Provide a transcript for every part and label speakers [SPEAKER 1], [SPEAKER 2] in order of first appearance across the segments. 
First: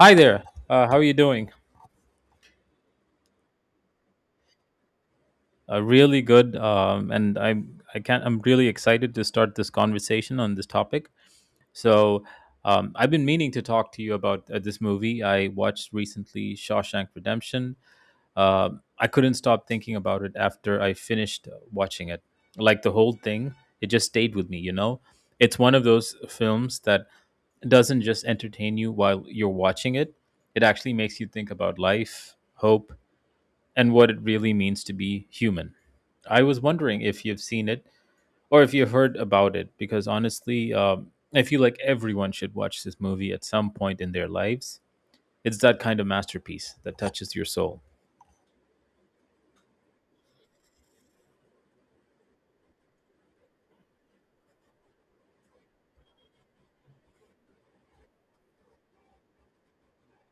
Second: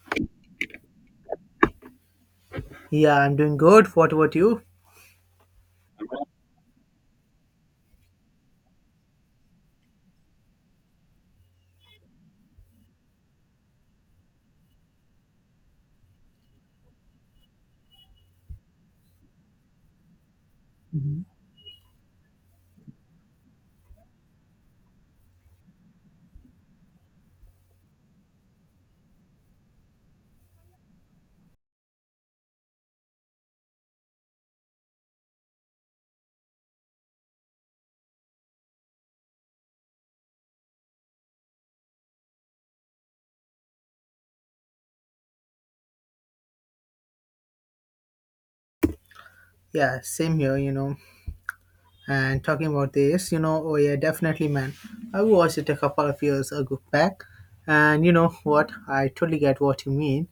[SPEAKER 1] Hi there. How are you doing?
[SPEAKER 2] Yeah, I'm doing good. What about you?
[SPEAKER 1] Really good. And I'm I can't. I'm really excited to start this conversation on this topic. So I've been meaning to talk to you about this movie I watched recently, Shawshank Redemption. Uh, I couldn't stop thinking about it after I
[SPEAKER 2] Mhm.
[SPEAKER 1] finished watching it. Like the whole thing, it just stayed with me. It's one of those films that doesn't just entertain you while you're watching it. It actually makes you think about life, hope, and what it really means to be human. I was wondering if you've seen it or if you've heard about it, because honestly, I feel like everyone should watch this movie at some point in their lives. It's that kind of masterpiece that touches your soul.
[SPEAKER 2] Yeah, same here, you know. And talking about this, you know, oh yeah, definitely, man. I watched it a couple of years ago back, and you know what? I totally get what you mean.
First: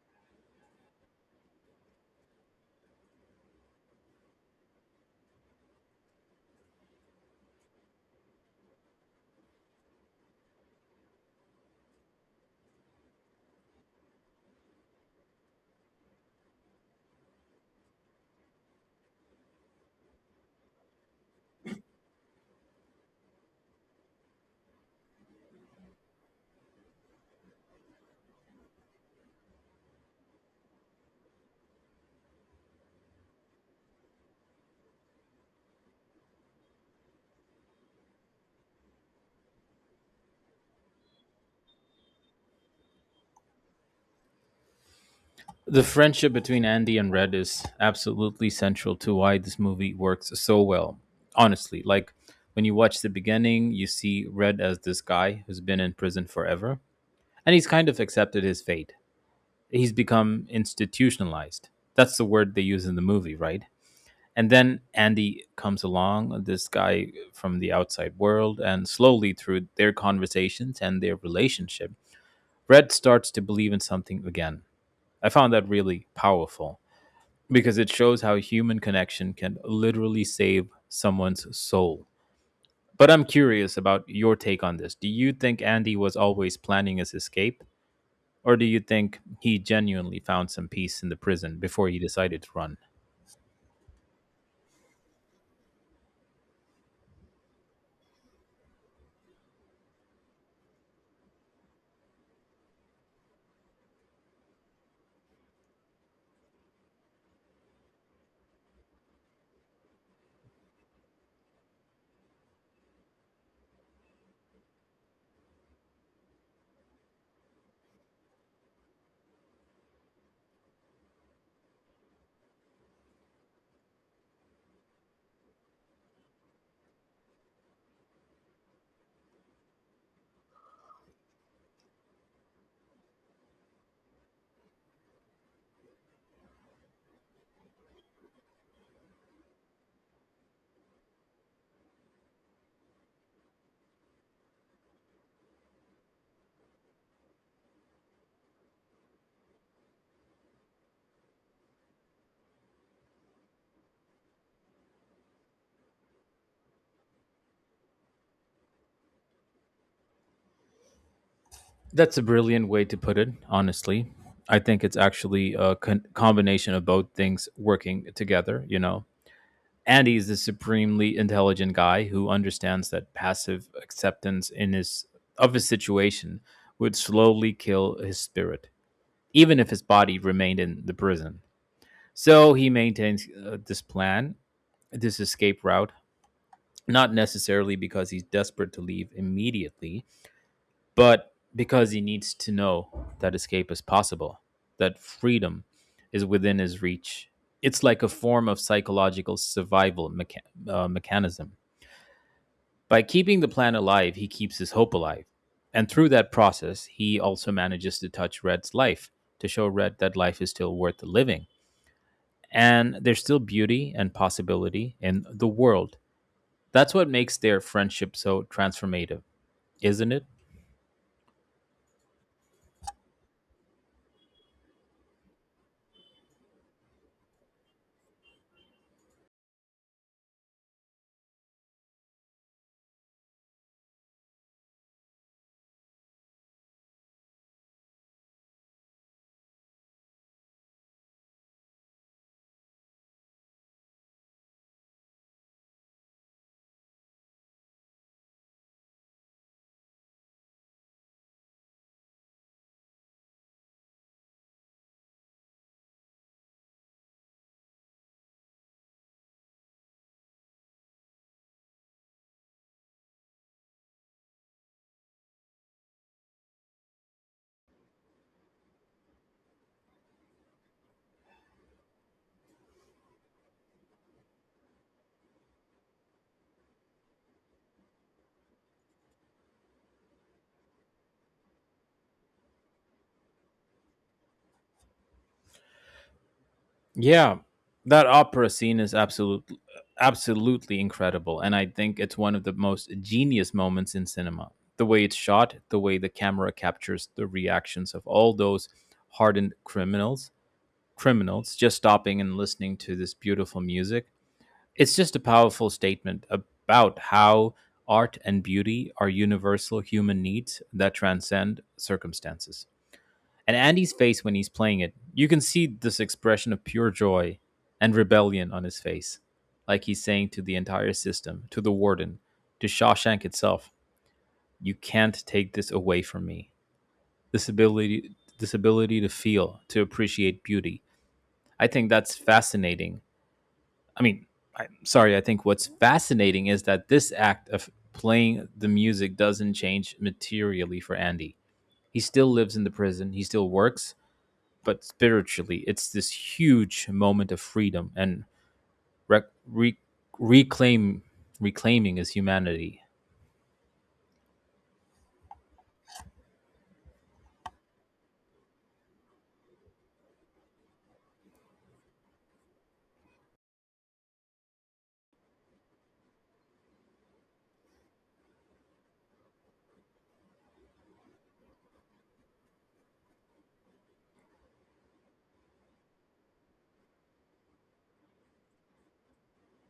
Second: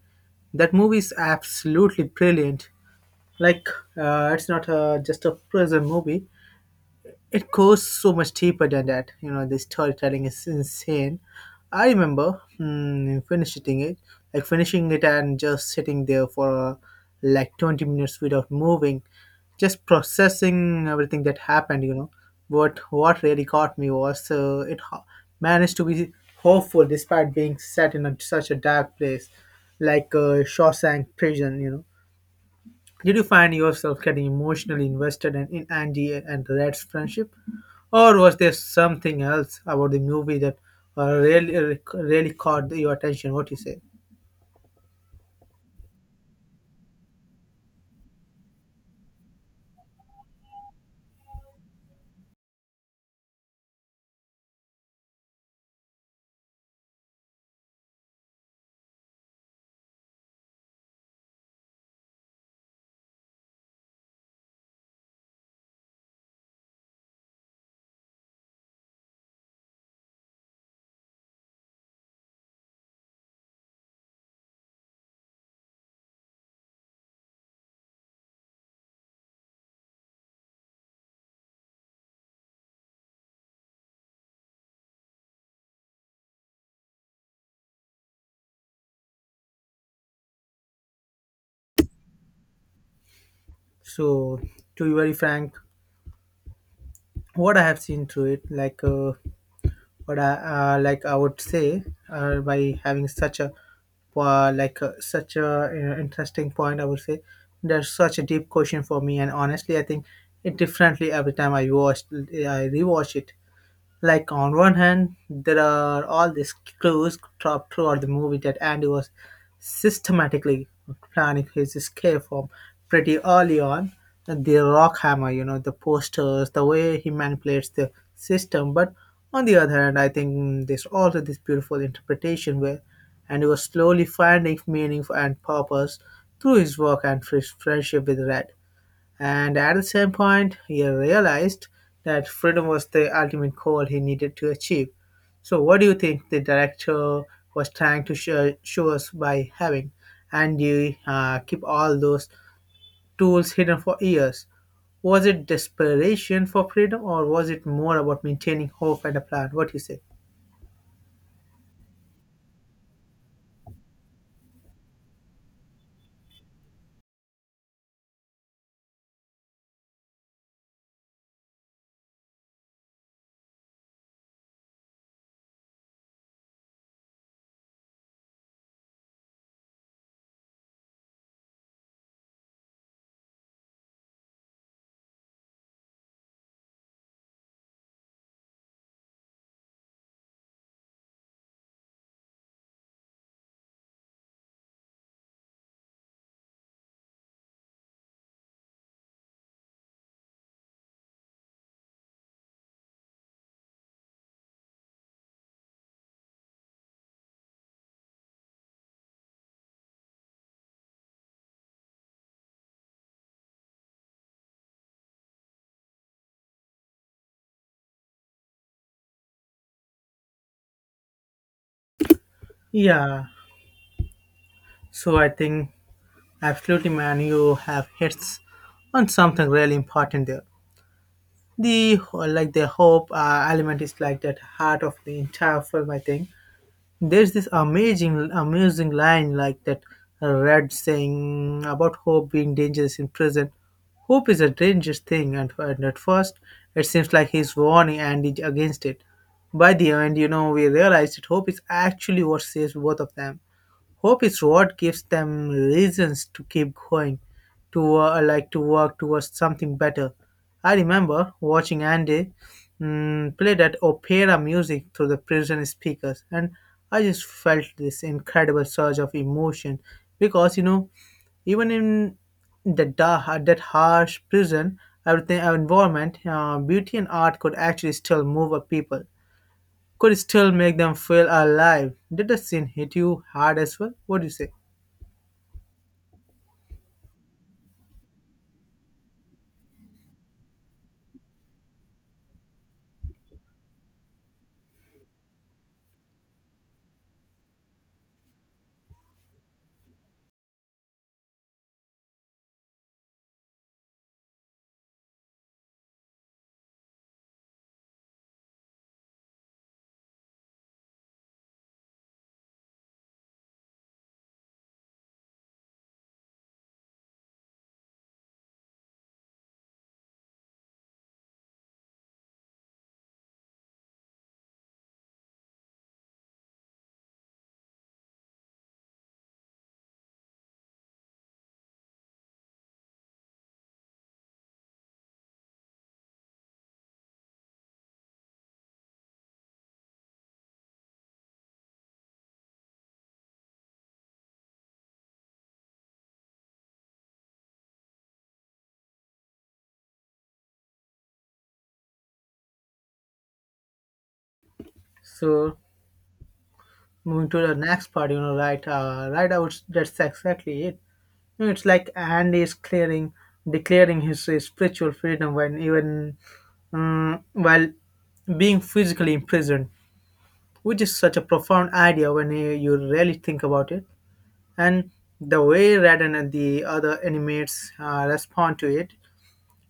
[SPEAKER 2] That movie is absolutely brilliant. Like, it's not just a prison movie. It goes so much deeper than that. You know, the storytelling is insane. I remember finishing it, like finishing it and just sitting there for like 20 minutes without moving, just processing everything that happened, But what really got me was managed to be hopeful despite being set in such a dark place like Shawshank prison, you know. Did you find yourself getting emotionally invested in Andy and Red's friendship? Or was there something else about the movie that uh, really, really caught your attention? What you say?
[SPEAKER 1] The friendship between Andy and Red is absolutely central to why this movie works so well. Honestly, like when you watch the beginning, you see Red as this guy who's been in prison forever, and he's kind of accepted his fate. He's become institutionalized. That's the word they use in the movie, right? And then Andy comes along, this guy from the outside world, and slowly through their conversations and their relationship, Red starts to believe in something again. I found that really powerful because it shows how human connection can literally save someone's soul. But I'm curious about your take on this. Do you think Andy was always planning his escape? Or do you think he genuinely found some peace in the prison before he decided to run?
[SPEAKER 2] So, to be very frank, what I have seen through it, I would say, by having such a such a interesting point, I would say there's such a deep question for me, and honestly, I think it differently every time I I rewatch it. Like on one hand, there are all these clues dropped throughout the movie that Andy was systematically planning his escape from pretty early on. The rock hammer, you know, the posters, the way he manipulates the system. But on the other hand, I think there's also this beautiful interpretation where Andy was slowly finding meaning and purpose through his work and his friendship with Red. And at the same point, he realized that freedom was the ultimate goal he needed to achieve. So, what do you think the director was trying to show us by having Andy keep all those tools hidden for years? Was it desperation for freedom, or was it more about maintaining hope and a plan? What do you say?
[SPEAKER 1] That's a brilliant way to put it, honestly. I think it's actually a combination of both things working together, you know. Andy is a supremely intelligent guy who understands that passive acceptance in his of his situation would slowly kill his spirit, even if his body remained in the prison. So he maintains this plan, this escape route, not necessarily because he's desperate to leave immediately, but because he needs to know that escape is possible, that freedom is within his reach. It's like a form of psychological survival mechanism. By keeping the plan alive, he keeps his hope alive. And through that process, he also manages to touch Red's life to show Red that life is still worth living. And there's still beauty and possibility in the world. That's what makes their friendship so transformative, isn't it?
[SPEAKER 2] Yeah, so I think absolutely, man, you have hits on something really important there. Like the hope element is like that heart of the entire film. I think there's this amazing line like that Red saying about hope being dangerous in prison. Hope is a dangerous thing, and at first it seems like he's warning and is against it. By the end, you know, we realize that hope is actually what saves both of them. Hope is what gives them reasons to keep going, to to work towards something better. I remember watching Andy play that opera music through the prison speakers, and I just felt this incredible surge of emotion because, you know, even in that harsh prison, everything our environment, beauty and art could actually still move a people, could still make them feel alive. Did the scene hit you hard as well? What do you say?
[SPEAKER 1] Yeah, that opera scene is absolutely incredible, and I think it's one of the most genius moments in cinema. The way it's shot, the way the camera captures the reactions of all those hardened criminals, criminals just stopping and listening to this beautiful music. It's just a powerful statement about how art and beauty are universal human needs that transcend circumstances. And Andy's face when he's playing it, you can see this expression of pure joy and rebellion on his face. Like he's saying to the entire system, to the warden, to Shawshank itself, you can't take this away from me. This ability this ability to feel, to appreciate beauty. I think that's fascinating. I mean, I'm sorry, I think what's fascinating is that this act of playing the music doesn't change materially for Andy. He still lives in the prison, he still works, but spiritually, it's this huge moment of freedom and rec- re- reclaim reclaiming his humanity.
[SPEAKER 2] So moving to the next part, you know, right, right out. That's exactly it. You know, it's like Andy is clearing, declaring his spiritual freedom when even while being physically imprisoned, which is such a profound idea when you really think about it. And the way Raiden and the other inmates respond to it.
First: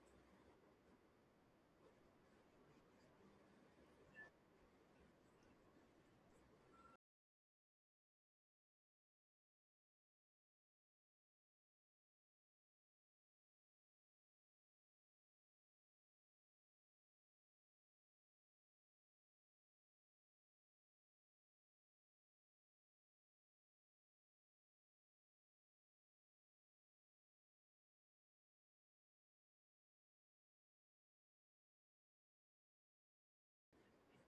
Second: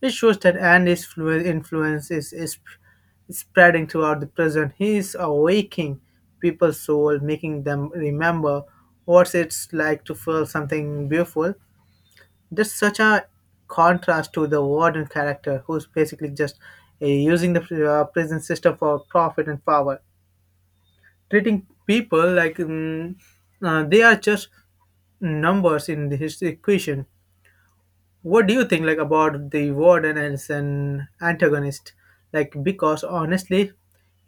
[SPEAKER 2] It shows that influence is spreading throughout the present. He is awakening people's soul, making them remember what it's like to feel something beautiful. That's such a contrast to the warden character, who's basically just using the prison system for profit and power, treating people like they are just numbers in his equation. What do you think like about the warden as an antagonist? Like, because honestly,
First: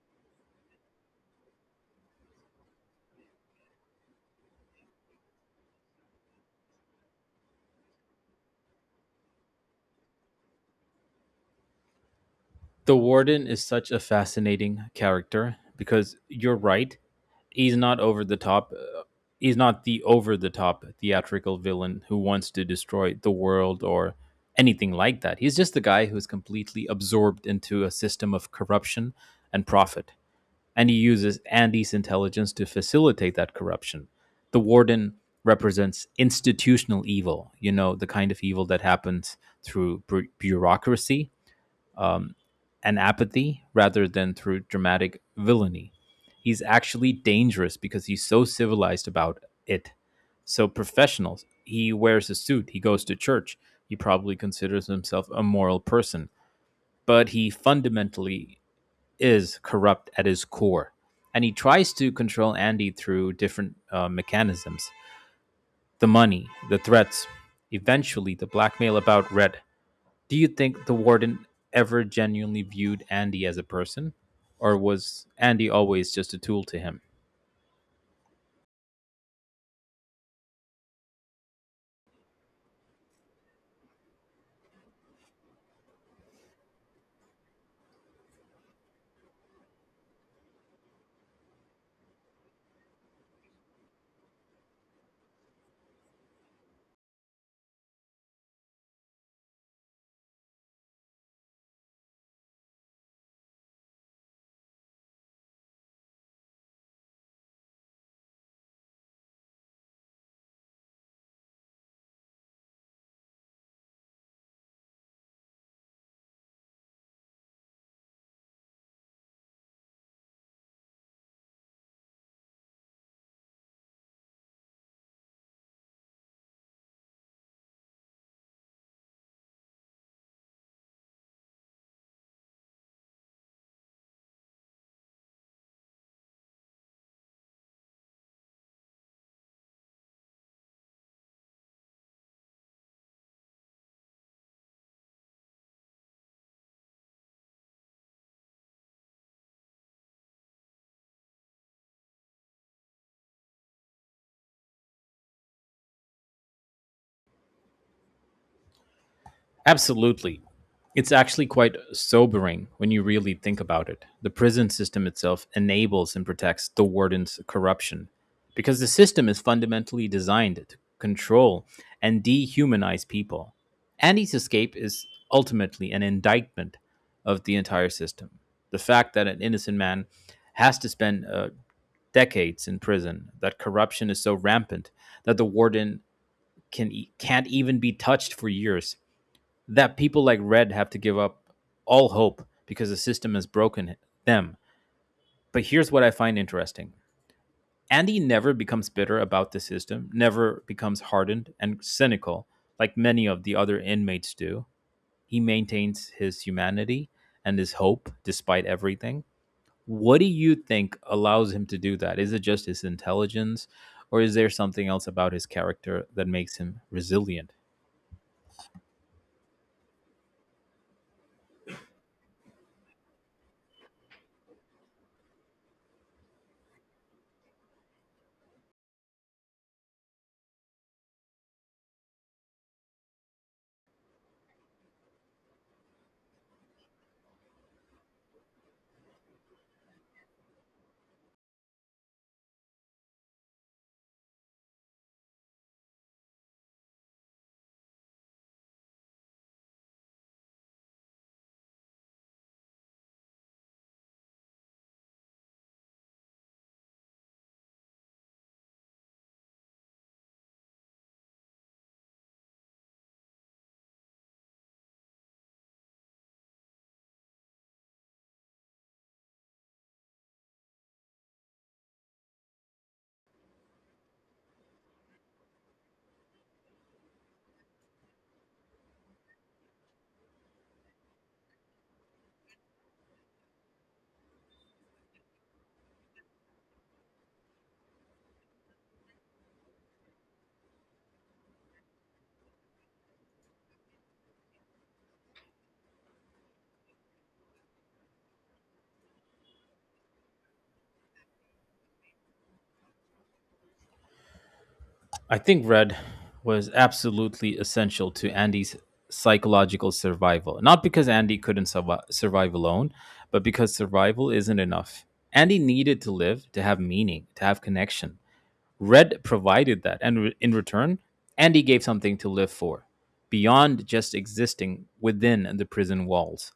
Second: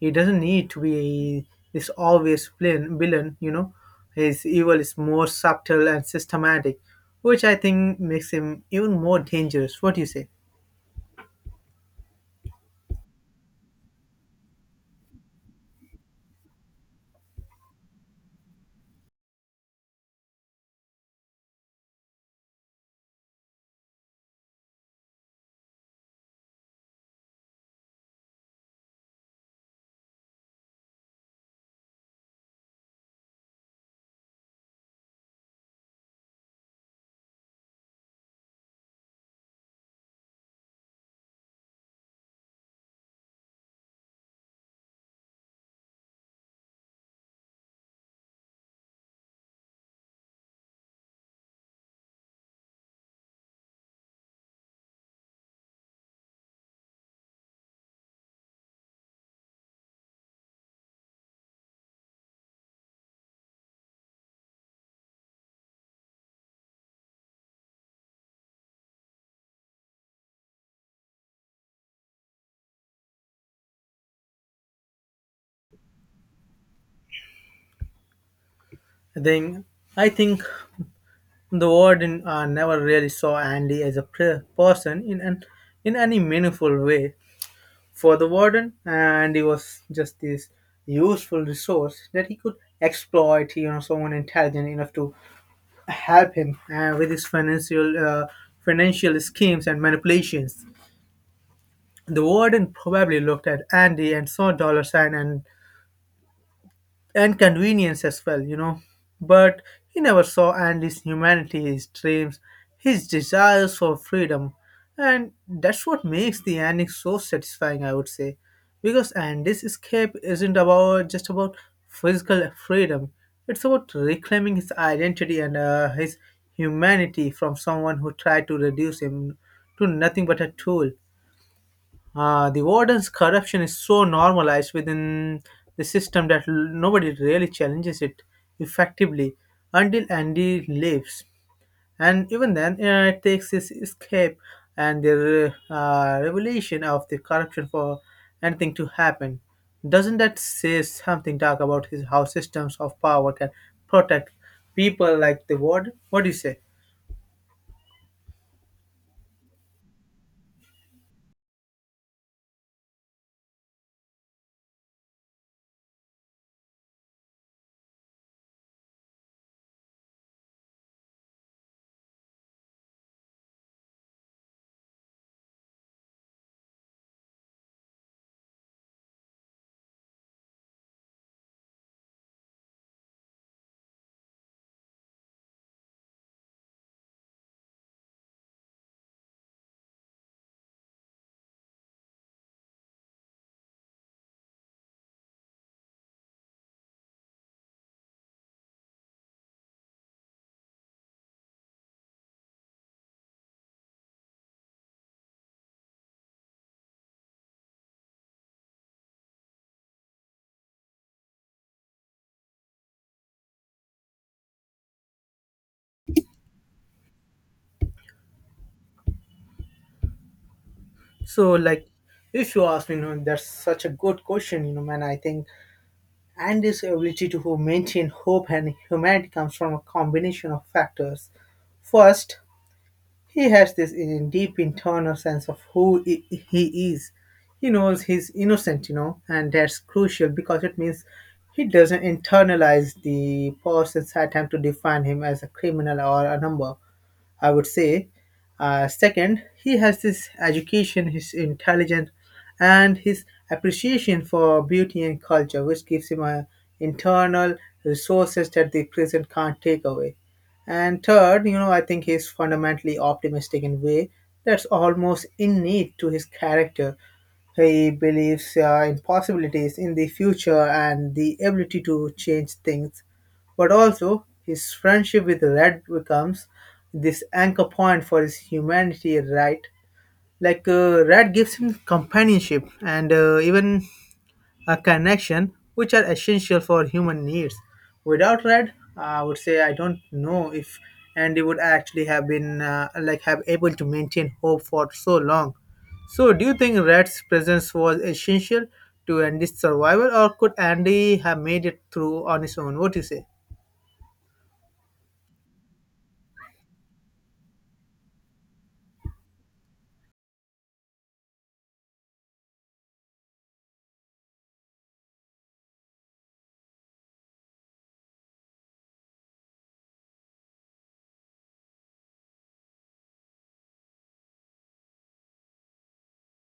[SPEAKER 2] he doesn't need to be this obvious villain, you know. His evil is more subtle and systematic, which I think makes him even more dangerous. What do you say?
[SPEAKER 1] The warden is such a fascinating character because you're right, he's not over the top. He's not the over the top theatrical villain who wants to destroy the world or anything like that. He's just the guy who's completely absorbed into a system of corruption and profit, and he uses Andy's intelligence to facilitate that corruption. The warden represents institutional evil, you know, the kind of evil that happens through bureaucracy and apathy rather than through dramatic villainy. He's actually dangerous because he's so civilized about it. So, professionals, he wears a suit, he goes to church, he probably considers himself a moral person, but he fundamentally is corrupt at his core, and he tries to control Andy through different mechanisms: the money, the threats, eventually the blackmail about Red. Do you think the warden ever genuinely viewed Andy as a person, or was Andy always just a tool to him?
[SPEAKER 2] Then I think the warden never really saw Andy as a person in any meaningful way. For the warden, and he was just this useful resource that he could exploit. You know, someone intelligent enough to help him with his financial schemes and manipulations. The warden probably looked at Andy and saw dollar sign and convenience as well, you know. But he never saw Andy's humanity, his dreams, his desires for freedom. And that's what makes the ending so satisfying, I would say. Because Andy's escape isn't about just about physical freedom. It's about reclaiming his identity and his humanity from someone who tried to reduce him to nothing but a tool. The warden's corruption is so normalized within the system that nobody really challenges it effectively until Andy leaves. And even then, it takes his escape and the revelation of the corruption for anything to happen. Doesn't that say something dark about his, how systems of power can protect people like the warden? What do you say?
[SPEAKER 1] Absolutely. It's actually quite sobering when you really think about it. The prison system itself enables and protects the warden's corruption because the system is fundamentally designed to control and dehumanize people. Andy's escape is ultimately an indictment of the entire system. The fact that an innocent man has to spend decades in prison, that corruption is so rampant that the warden can't even be touched for years, that people like Red have to give up all hope because the system has broken them. But here's what I find interesting: Andy never becomes bitter about the system, never becomes hardened and cynical like many of the other inmates do. He maintains his humanity and his hope despite everything. What do you think allows him to do that? Is it just his intelligence, or is there something else about his character that makes him resilient?
[SPEAKER 2] So, like, if you ask me, you know, that's such a good question, you know, man. I think and this ability to maintain hope and humanity comes from a combination of factors. First, he has this deep internal sense of he is. He knows he's innocent, you know, and that's crucial because it means he doesn't internalize the person's attempt to define him as a criminal or a number, I would say. Second, he has this education, his intelligence, and his appreciation for beauty and culture, which gives him a internal resources that the present can't take away. And third, you know, I think he's fundamentally optimistic in a way that's almost innate to his character. He believes in possibilities in the future and the ability to change things, but also his friendship with Red becomes this anchor point for his humanity, right? Like, Rat gives him companionship and, even a connection, which are essential for human needs. Without Rat, I would say I don't know if Andy would actually have been like have able to maintain hope for so long. So, do you think Rat's presence was essential to Andy's survival, or could Andy have made it through on his own? What do you say?
[SPEAKER 1] I think Red was absolutely essential to Andy's psychological survival. Not because Andy couldn't survive alone, but because survival isn't enough. Andy needed to live, to have meaning, to have connection. Red provided that. And in return, Andy gave something to live for beyond just existing within the prison walls.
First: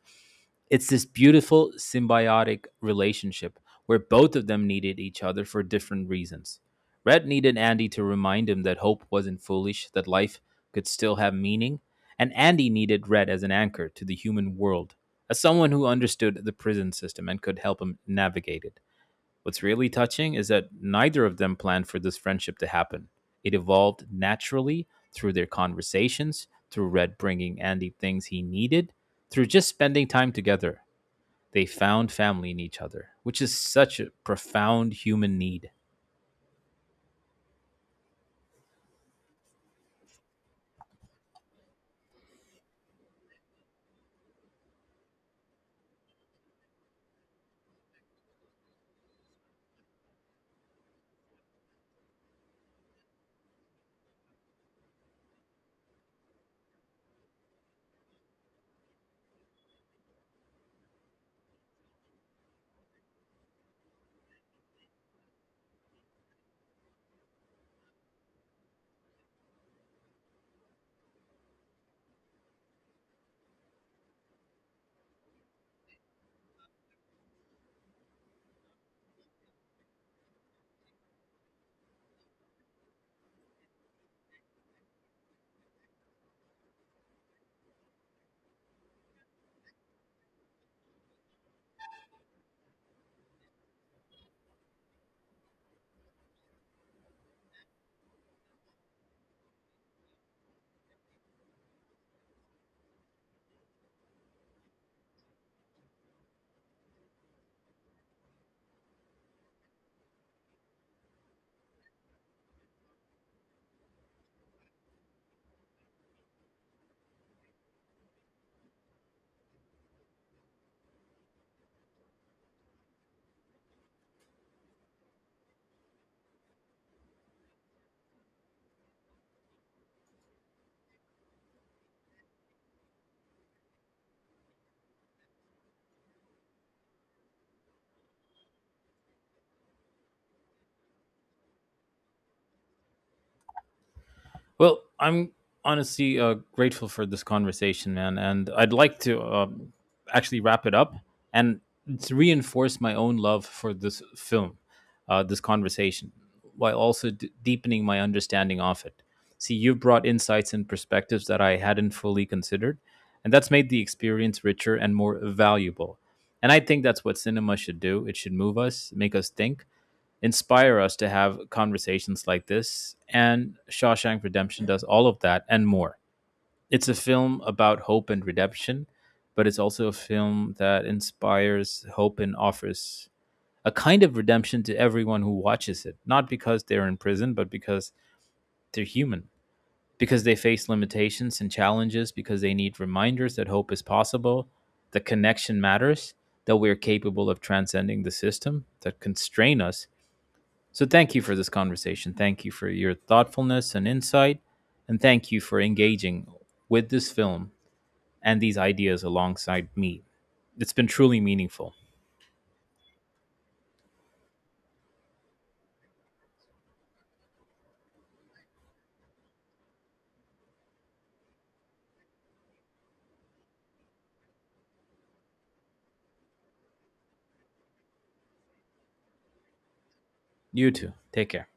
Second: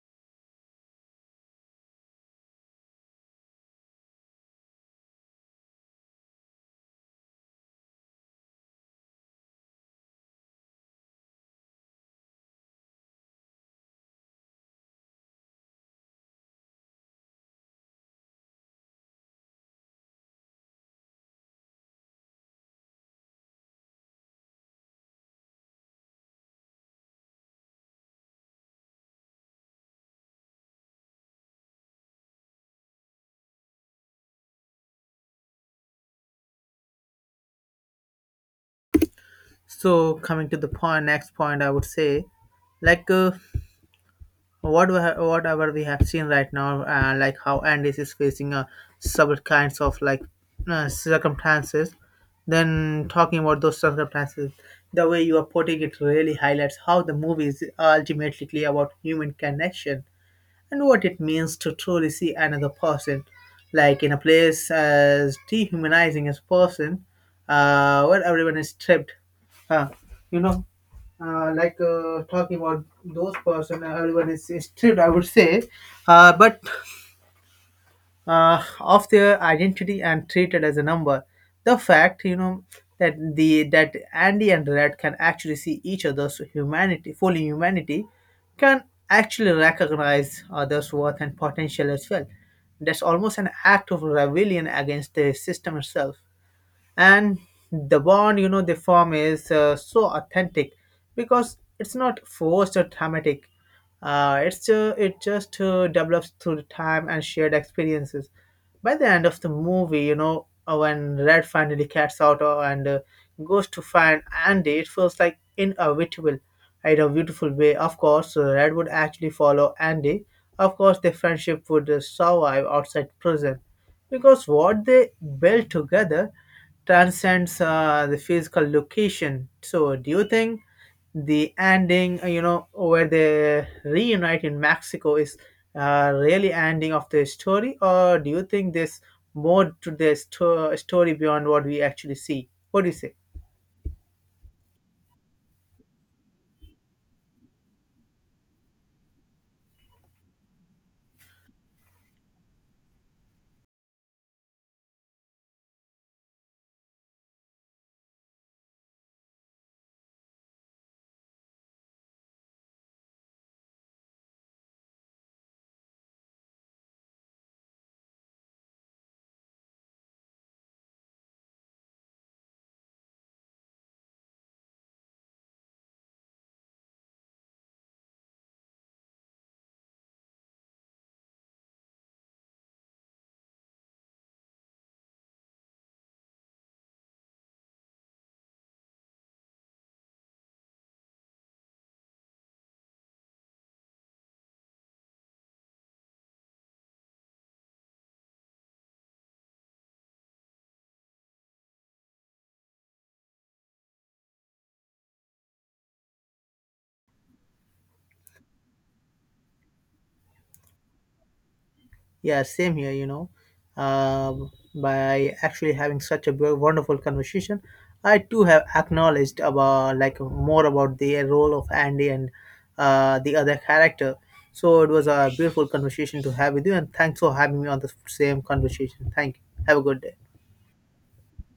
[SPEAKER 1] It's this beautiful symbiotic relationship where both of them needed each other for different reasons. Red needed Andy to remind him that hope wasn't foolish, that life could still have meaning, and Andy needed Red as an anchor to the human world, as someone who understood the prison system and could help him navigate it. What's really touching is that neither of them planned for this friendship to happen. It evolved naturally through their conversations, through Red bringing Andy things he needed, through just spending time together. They found family in each other, which is such a profound human need.
[SPEAKER 2] So, coming to the point, next point, I would say, like. Whatever we have seen right now, like how Andes is facing several kinds of circumstances, then talking about those circumstances, the way you are putting it really highlights how the movie is ultimately clear about human connection and what it means to truly see another person. Like in a place as dehumanizing as person, where everyone is stripped. Uh, you know, Talking about those person, everyone is stripped, I would say, but of their identity and treated as a number. The fact, you know, that Andy and Red can actually see each other's humanity, full humanity, can actually recognize others' worth and potential as well. That's almost an act of rebellion against the system itself, and the bond, you know, they form is so authentic because it's not forced or dramatic. It just develops through the time and shared experiences. By the end of the movie, you know, when Red finally gets out and goes to find Andy, it feels like inevitable in a beautiful way. Of course, Red would actually follow Andy. Of course their friendship would survive outside prison, because what they built together transcends the physical location. So, do you think the ending, you know, where they reunite in Mexico is really ending of the story, or do you think there's more to the story beyond what we actually see? What do you say?
[SPEAKER 1] Well, I'm honestly grateful for this conversation, man, and I'd like to actually wrap it up and to reinforce my own love for this film, this conversation, while also deepening my understanding of it. See, you've brought insights and perspectives that I hadn't fully considered, and that's made the experience richer and more valuable. And I think that's what cinema should do. It should move us, make us think, inspire us to have conversations like this. And Shawshank Redemption does all of that and more. It's a film about hope and redemption, but it's also a film that inspires hope and offers a kind of redemption to everyone who watches it, not because they're in prison, but because they're human, because they face limitations and challenges, because they need reminders that hope is possible, that connection matters, that we're capable of transcending the system that constrain us. So thank you for this conversation. Thank you for your thoughtfulness and insight. And thank you for engaging with this film and these ideas alongside me. It's been truly meaningful.
[SPEAKER 2] Yeah, same here, you know. By actually having such a wonderful conversation, I too have acknowledged about like more about the role of Andy and the other character. So it was a beautiful conversation to have with you, and thanks for having me on the same conversation. Thank you. Have a good day.
[SPEAKER 1] You too. Take care.